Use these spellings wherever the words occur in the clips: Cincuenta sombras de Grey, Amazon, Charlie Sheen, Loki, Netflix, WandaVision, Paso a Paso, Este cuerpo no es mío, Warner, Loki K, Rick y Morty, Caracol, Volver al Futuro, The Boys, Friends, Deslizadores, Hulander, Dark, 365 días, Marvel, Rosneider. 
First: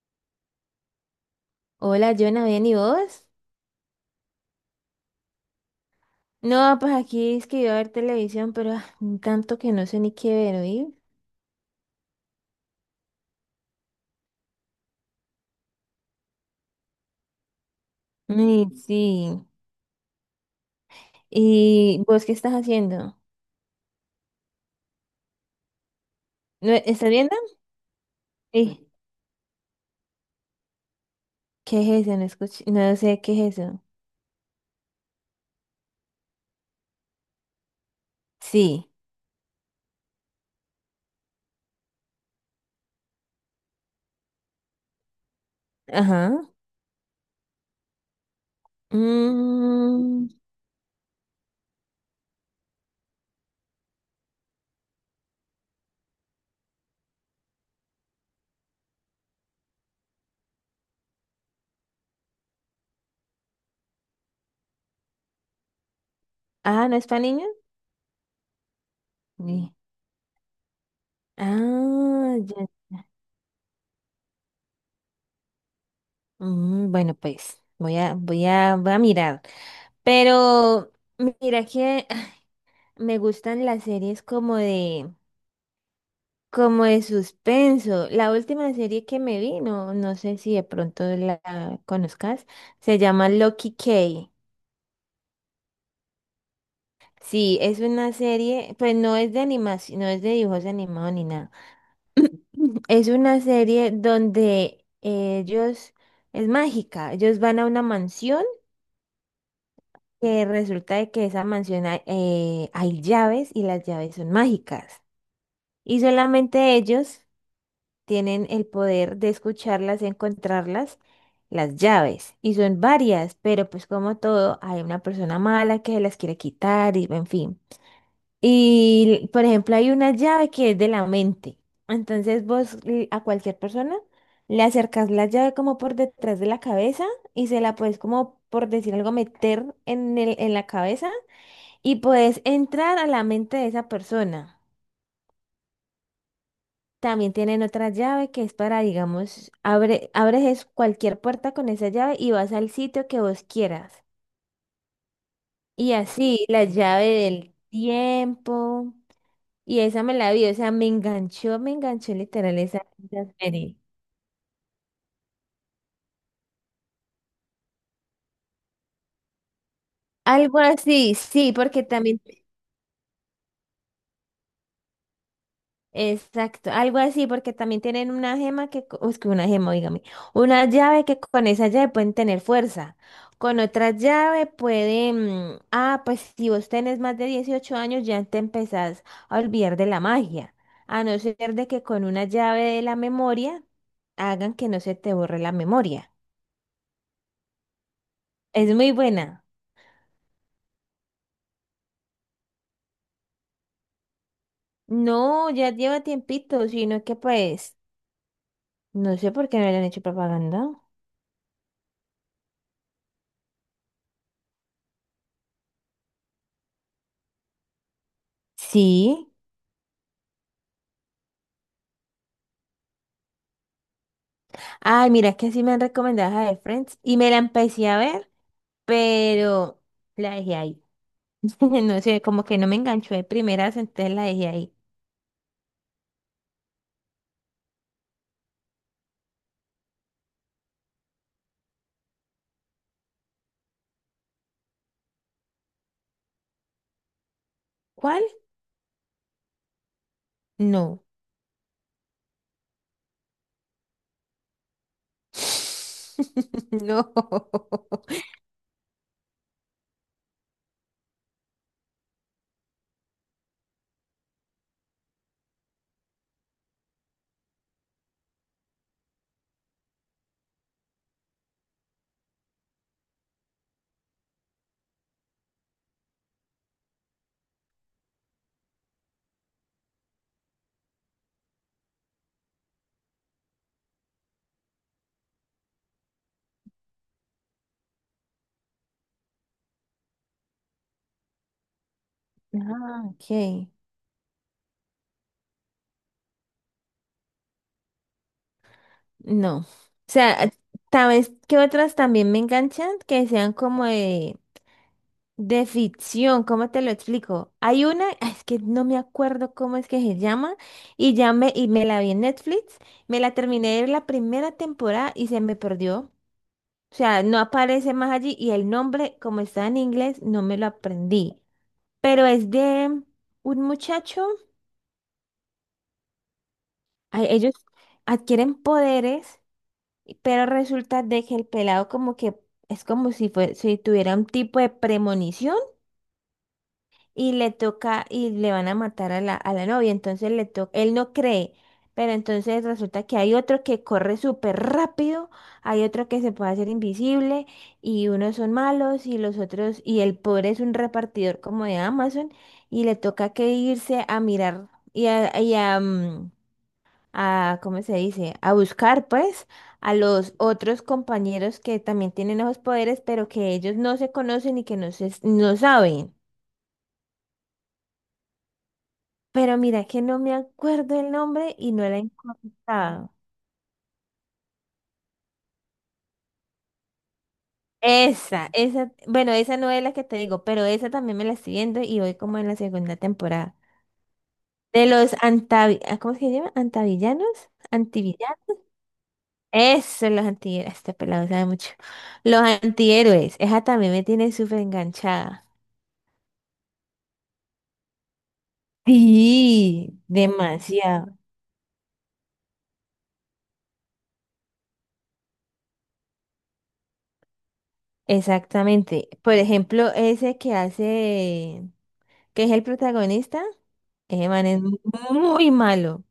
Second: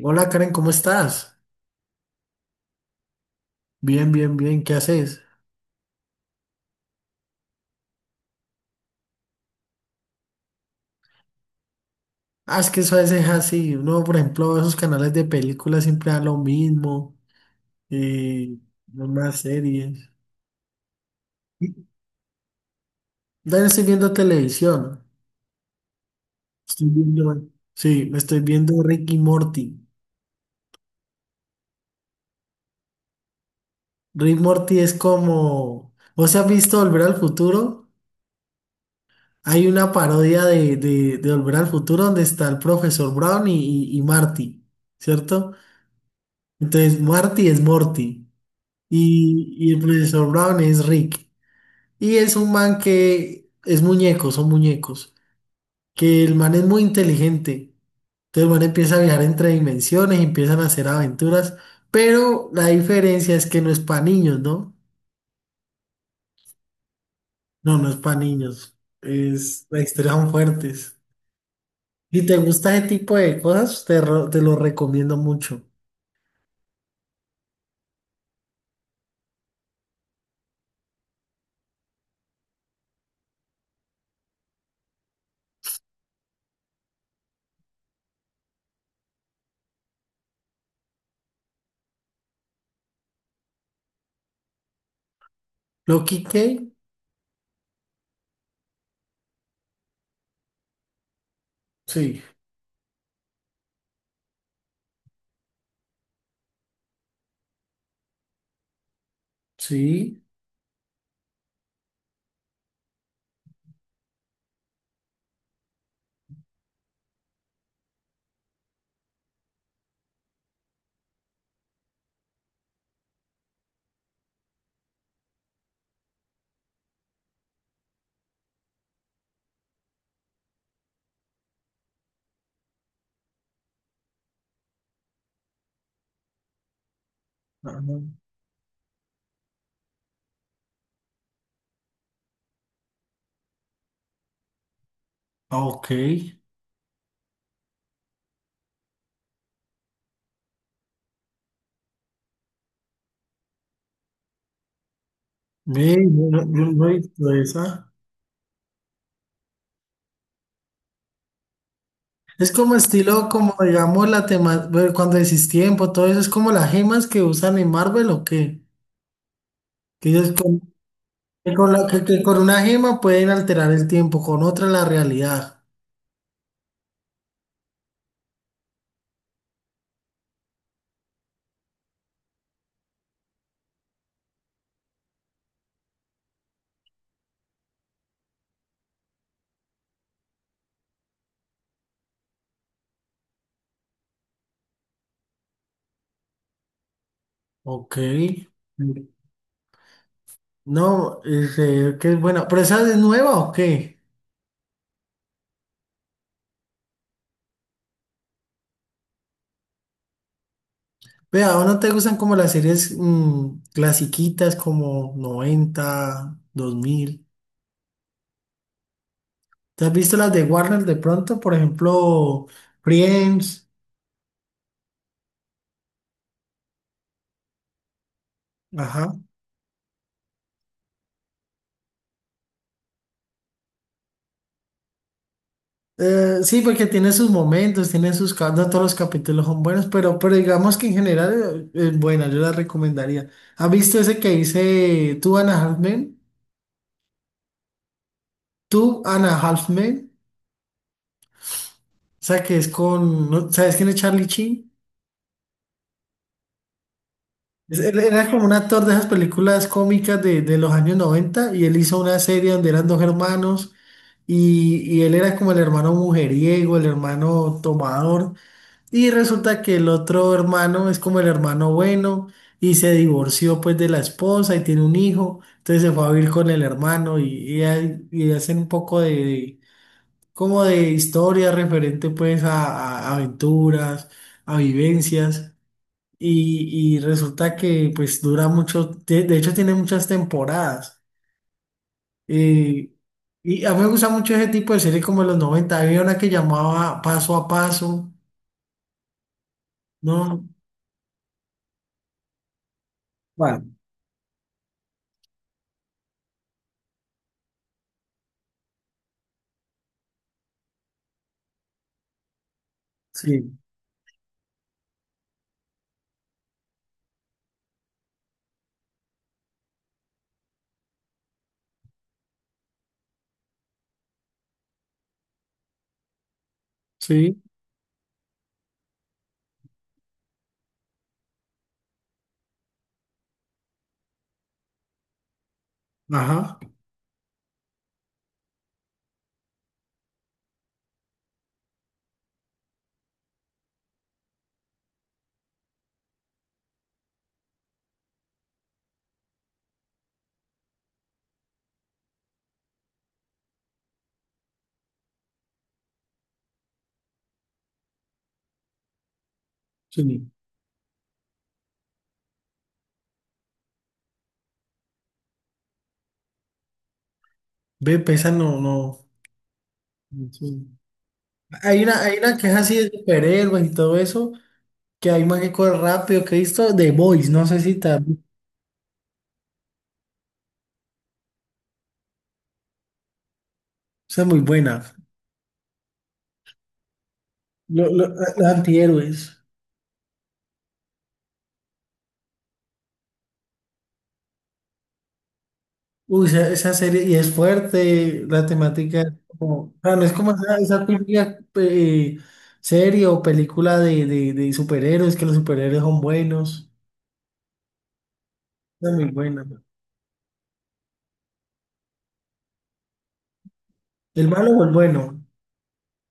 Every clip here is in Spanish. Hola Karen, ¿cómo estás? Hola, Jonah, ¿bien y vos? Bien, bien, bien, ¿qué haces? No, pues aquí es que iba a ver televisión, pero tanto que no sé ni qué ver, ¿oí? Ah, es que eso a veces es así. Uno, por ejemplo, esos canales de películas siempre dan lo mismo, eh, Ay, las más sí. series. ¿Y vos qué estás haciendo? También estoy viendo televisión. ¿No, Estoy estás viendo? viendo, sí, me estoy viendo Sí. Rick y Morty. ¿Qué es eso? No escuché, no sé qué es eso. Rick y Morty es como, ¿vos has visto Volver al Futuro? Sí. Hay una parodia de Volver al Futuro donde está el profesor Brown y Marty, ¿cierto? Ajá. Entonces, Marty es Morty. Y el Mm. profesor Brown es Rick. Y es un man que es muñeco, son muñecos. Que el man es muy inteligente. Entonces el man empieza a viajar entre dimensiones y empiezan a hacer aventuras. Pero la diferencia es que no es para niños, ¿no? Ah, ¿no es para niños? No, no es para niños. Es, Sí. las historias son fuertes. Si Ah, te ya. gusta ese tipo de cosas, te lo recomiendo mucho. Bueno, pues voy a mirar. Pero mira que me gustan las series como de suspenso. La última serie que me vi, no, no sé si de pronto la conozcas, se llama Loki K. ¿Loki K? Sí, es una serie, pues no es de animación, no es de dibujos animados ni nada. Sí, Es una serie donde ellos, es mágica, ellos van a una mansión sí. que resulta de que esa mansión hay, hay llaves y las llaves son mágicas. Y solamente ellos tienen el poder de escucharlas, de encontrarlas, las llaves. Y son varias, pero pues como todo, hay una persona mala que se las quiere quitar y en fin. Y por ejemplo, hay una llave que es de la mente. Entonces vos a cualquier persona le acercas la llave como por detrás de la cabeza y se la Ah, puedes como por decir algo meter en la cabeza y puedes entrar a la mente de esa persona. ok. También tienen otra llave que es para, digamos, abres es cualquier puerta con esa llave y vas al sitio que vos quieras. Ve, Y no, así, la no, no he llave visto del esa. tiempo. Y esa me la vi, o sea, me enganchó Es literal como estilo, esa como serie. digamos, la tema, bueno, cuando decís tiempo, todo eso es como las gemas que usan en Marvel o qué. Que ellos Algo con, así, sí, que con, porque la- que- también. Que con una gema pueden alterar el tiempo, con otra la realidad. Exacto, algo así, porque también tienen una gema que, es que una gema, dígame, una llave que con esa llave pueden tener fuerza, con otra llave pueden, pues si vos tenés más de 18 años ya te empezás a olvidar de la magia, a no ser de que con una llave de la memoria hagan que no se te borre la memoria. Ok. Es muy buena. No, este, que es buena. ¿Pero esa es nueva o qué? No, ya lleva tiempito, sino que pues, no sé por qué no le han hecho propaganda. Vea, ¿o no te gustan como las series clasiquitas como 90, 2000? Sí. ¿Te has visto las de Warner de pronto? Por ejemplo, Friends. Ay, mira, es que sí me han recomendado esa de Friends y me la empecé a ver, pero la dejé ahí. No sé, como que no me enganchó de primeras, entonces la dejé ahí. Sí, porque tiene sus momentos, tiene sus. No todos los capítulos son buenos, pero digamos que en general es buena, yo la recomendaría. ¿Has visto ese que dice Tú, Ana Halfman? ¿Cuál? Tú, Ana Halfman. No. O sea, que es con... ¿no? ¿Sabes quién es Charlie Sheen? No. Él era como un actor de esas películas cómicas de los años 90 y él hizo una serie donde eran dos hermanos y él era como el hermano mujeriego, el hermano tomador. Y resulta que el otro hermano es como el hermano bueno y se divorció pues de la esposa y tiene un hijo, entonces se fue a vivir con el hermano y hacen un poco como de historia referente pues a aventuras, a vivencias y resulta que pues dura mucho, de hecho tiene muchas temporadas. eh, Ah, y ok. a mí me gusta mucho ese tipo de series como de los 90 había una que llamaba Paso a Paso, No. O ¿no? sea, tal vez que otras también me enganchan, que sean Bueno, como de ficción, ¿cómo te lo explico? Hay una, es que no me acuerdo cómo es que se llama, y me la vi en Netflix, me la sí. terminé de ver la primera temporada y se me perdió. O sea, no aparece más allí y el nombre, como está en inglés, no me lo aprendí. Pero es de un muchacho, Sí. ellos adquieren poderes, pero resulta de que el pelado como que es como si tuviera un tipo de premonición Ajá, y le toca y le van a matar a a la novia, entonces le toca, él no cree, pero entonces resulta que hay otro que corre súper rápido, hay otro que se puede hacer invisible y unos son malos y los otros y el pobre es un repartidor como de Amazon y le toca que irse a mirar a ¿cómo se dice? A buscar pues a sí. los otros compañeros que también tienen esos poderes, pero que ellos no se conocen y que no saben. Ve, pesa, no, no. Pero mira que no me Sí. acuerdo el nombre y no la he Hay una que es así de encontrado. superhéroes y todo eso, que hay más que corre rápido, que he visto The Boys, no sé si también. Bueno, esa no es la que te digo, pero esa también me la estoy viendo y voy como en la segunda temporada. Esa es muy buena. De los antavi, ¿cómo es que se llama? ¿Antavillanos? Los ¿Antivillanos? antihéroes. Eso, los antihéroes. Este pelado sabe mucho. Los antihéroes. Esa también me tiene súper enganchada. Uy, esa serie, y es fuerte, la temática es como, o sea, Sí, no es como esa demasiado. típica serie o película de superhéroes, que los superhéroes son buenos. Esa es muy Exactamente. Por buena. ejemplo, ese que hace, que es el protagonista, ¿El ese man malo es o el bueno? muy malo.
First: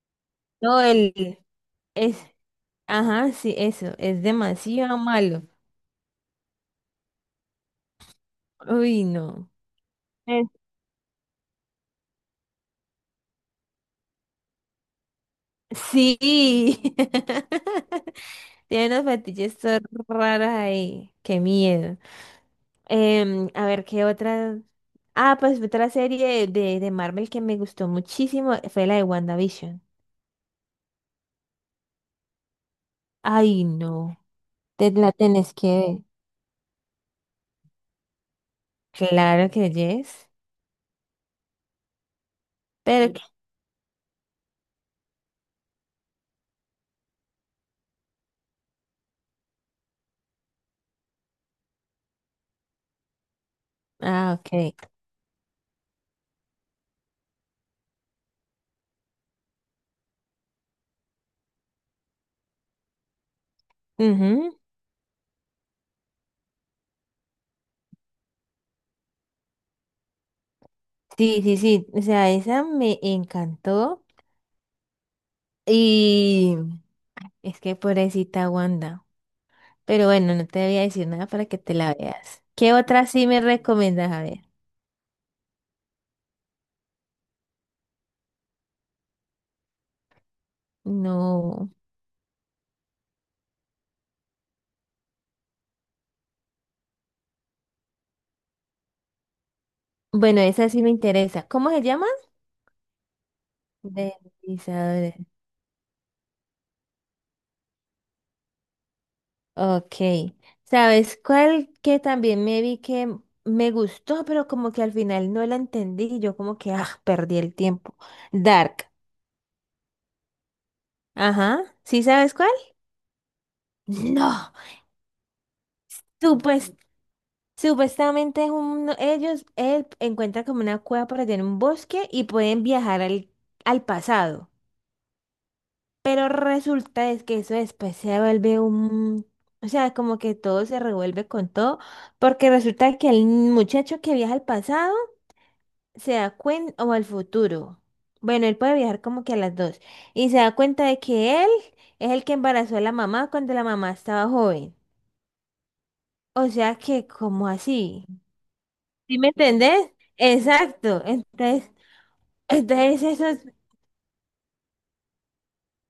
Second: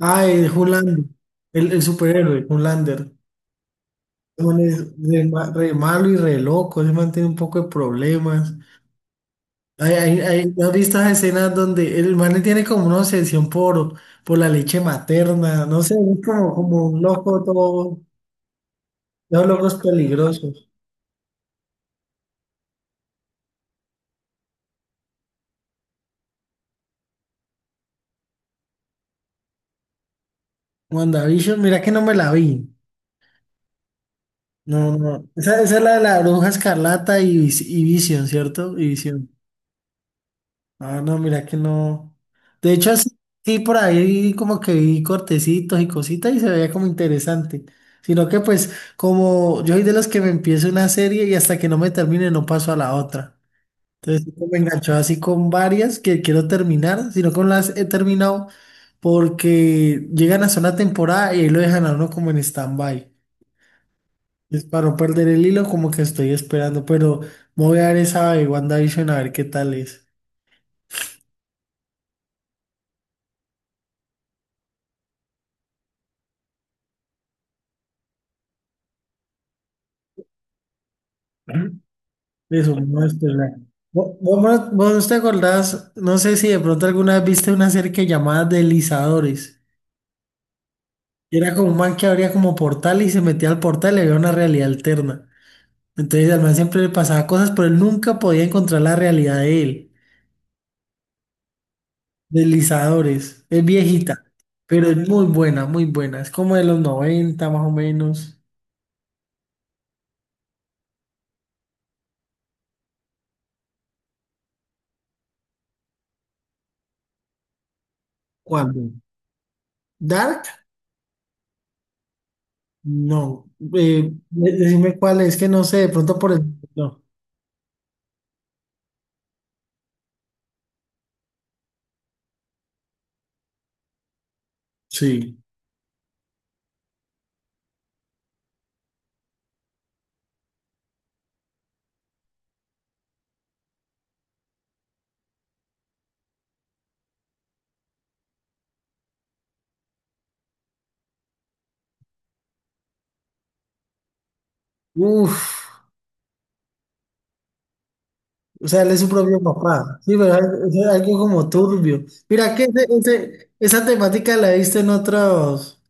Ah, el No, Hulander, el el es, superhéroe, Hulander. ajá, sí, eso, es Man es demasiado malo. Re malo y re loco, ese man tiene un poco de problemas. Uy, no. Es- ¿No has visto esas escenas donde el man tiene como una obsesión por la leche materna? No sé, es como, como Sí. un loco todo, Tiene unos dos fetiches locos todos raros peligrosos. ahí. Qué miedo. A ver, ¿qué otra? Ah, pues otra serie de Marvel que me gustó muchísimo fue la de WandaVision. WandaVision, mira que no me la vi. Ay, no. Te No, la no, tenés esa, que esa es la ver. de la bruja escarlata y, y Vision, ¿cierto? Y Visión. Claro que yes. Ah, no, mira que no. De hecho, Pero, así, sí. sí, por ahí como que vi cortecitos y cositas y se veía como interesante. Sino que pues como yo soy de los que me empiezo una serie y hasta que no me termine no paso a la otra. Entonces esto me Ok. enganchó así con varias que quiero terminar, sino que no las he terminado porque llegan hasta una temporada y ahí lo dejan a uno como en stand-by. Ujú. Es para no perder el hilo como que estoy esperando, pero me voy a dar esa de WandaVision a ver qué tal es. Sí, sí, sí. O sea, esa me encantó. Y es que pobrecita Wanda. Pero bueno, no te voy a decir nada para que te la veas. ¿Qué Eso, otra vamos. sí me recomiendas? Vos, A ver. vos vos no te acordás, no sé si de pronto alguna vez viste una serie que llamaba Deslizadores. Era como No. un man que abría como portal y se metía al portal y había una realidad alterna. Entonces al man siempre le pasaba cosas, pero él nunca podía encontrar la realidad de él. Bueno, esa sí me interesa. ¿Cómo se llama? Deslizadores. Es viejita, pero es Deslizadores. muy buena, muy buena. Es como de los 90 más o menos. Ok. ¿Sabes cuál que también me vi que me gustó, pero como que al final no la entendí? Yo como que, perdí el tiempo. ¿Cuándo? Dark. ¿Dark? Ajá. ¿Sí sabes cuál? No. No. Decime cuál es, que no sé, de pronto por Tú el... pues No. supuestamente es ellos él encuentra como una cueva por allá en un bosque y pueden viajar al pasado. Sí. Pero resulta es que eso después se vuelve un... O sea, como que todo se revuelve con todo, porque resulta que el muchacho que viaja al pasado se da cuenta, o al futuro. Bueno, él puede viajar como que a las dos. Y se da cuenta de que él es el que embarazó a la mamá cuando la mamá estaba joven. Uf. O sea que, ¿como así? O sea, él es su ¿Sí me propio entendés? papá. Sí, pero es Exacto. algo como Entonces, turbio. Mira, que entonces eso, esa temática la viste en otros,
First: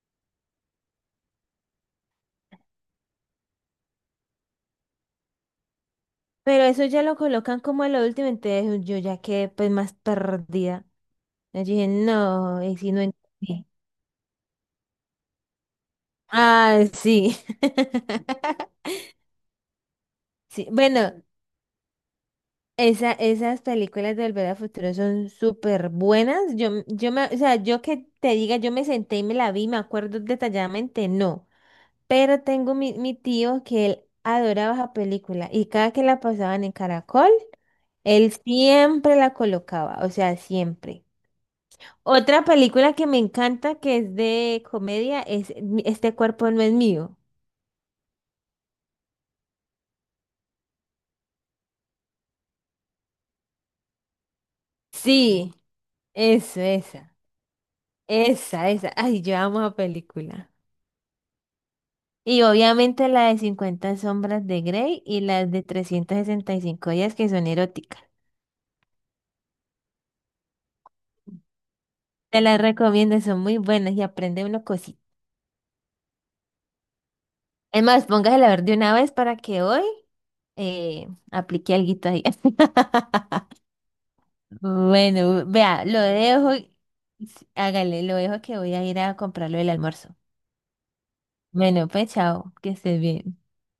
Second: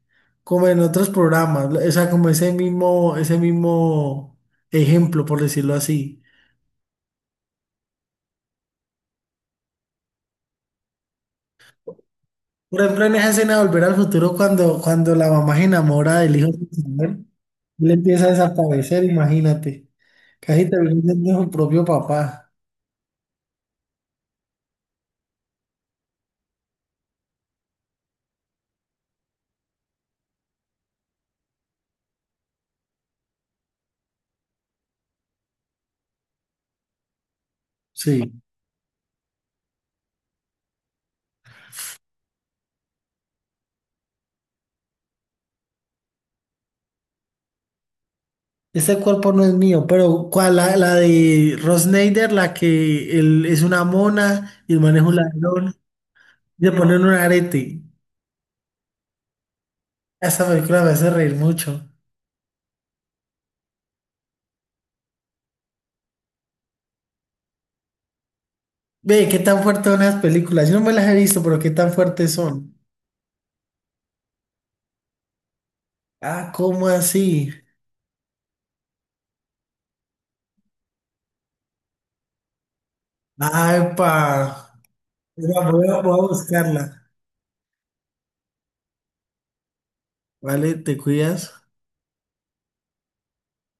como en otros programas. O sea, como ese mismo ejemplo, por decirlo así. pero eso ya lo colocan como a lo último, entonces yo ya quedé pues más perdida. Yo dije, no, y Por si no ejemplo, en esa escena de entendí. Volver al Futuro, cuando la mamá se enamora del hijo Ah, sin saber, sí. él empieza a desaparecer, imagínate. Sí, Casi termina bueno, siendo su propio papá. Esas películas de Volver al Futuro son súper buenas. Yo, m- yo me, o sea, yo que te diga, yo me senté y me la vi, me acuerdo detalladamente, no. Pero tengo mi tío que él adoraba esa película y cada que la pasaban en Caracol. Él Sí. siempre la colocaba, o sea, siempre. Otra película que me encanta, que es de comedia, es Este cuerpo no es mío. Este cuerpo no es mío, pero ¿cuál? La de Rosneider, la que él es una mona y el man es un Sí, ladrón, eso, y le ponen un arete. Esa. Ay, yo amo esa Esa película. película me hace reír mucho. Y obviamente la de Cincuenta sombras de Grey y las de 365 días que son eróticas. Ve, qué tan fuertes son las películas. Yo no me las he visto, pero qué tan fuertes Te las son. recomiendo, son muy buenas y aprende una cosita. Ah, ¿cómo así? Es más, póngasela a ver de una vez para que hoy aplique alguito ahí. Ay, pa. Bueno, vea, lo Voy a dejo, buscarla. hágale, lo dejo que voy a ir a comprar lo del almuerzo. Vale, te cuidas. Bueno, pues chao, que estés bien.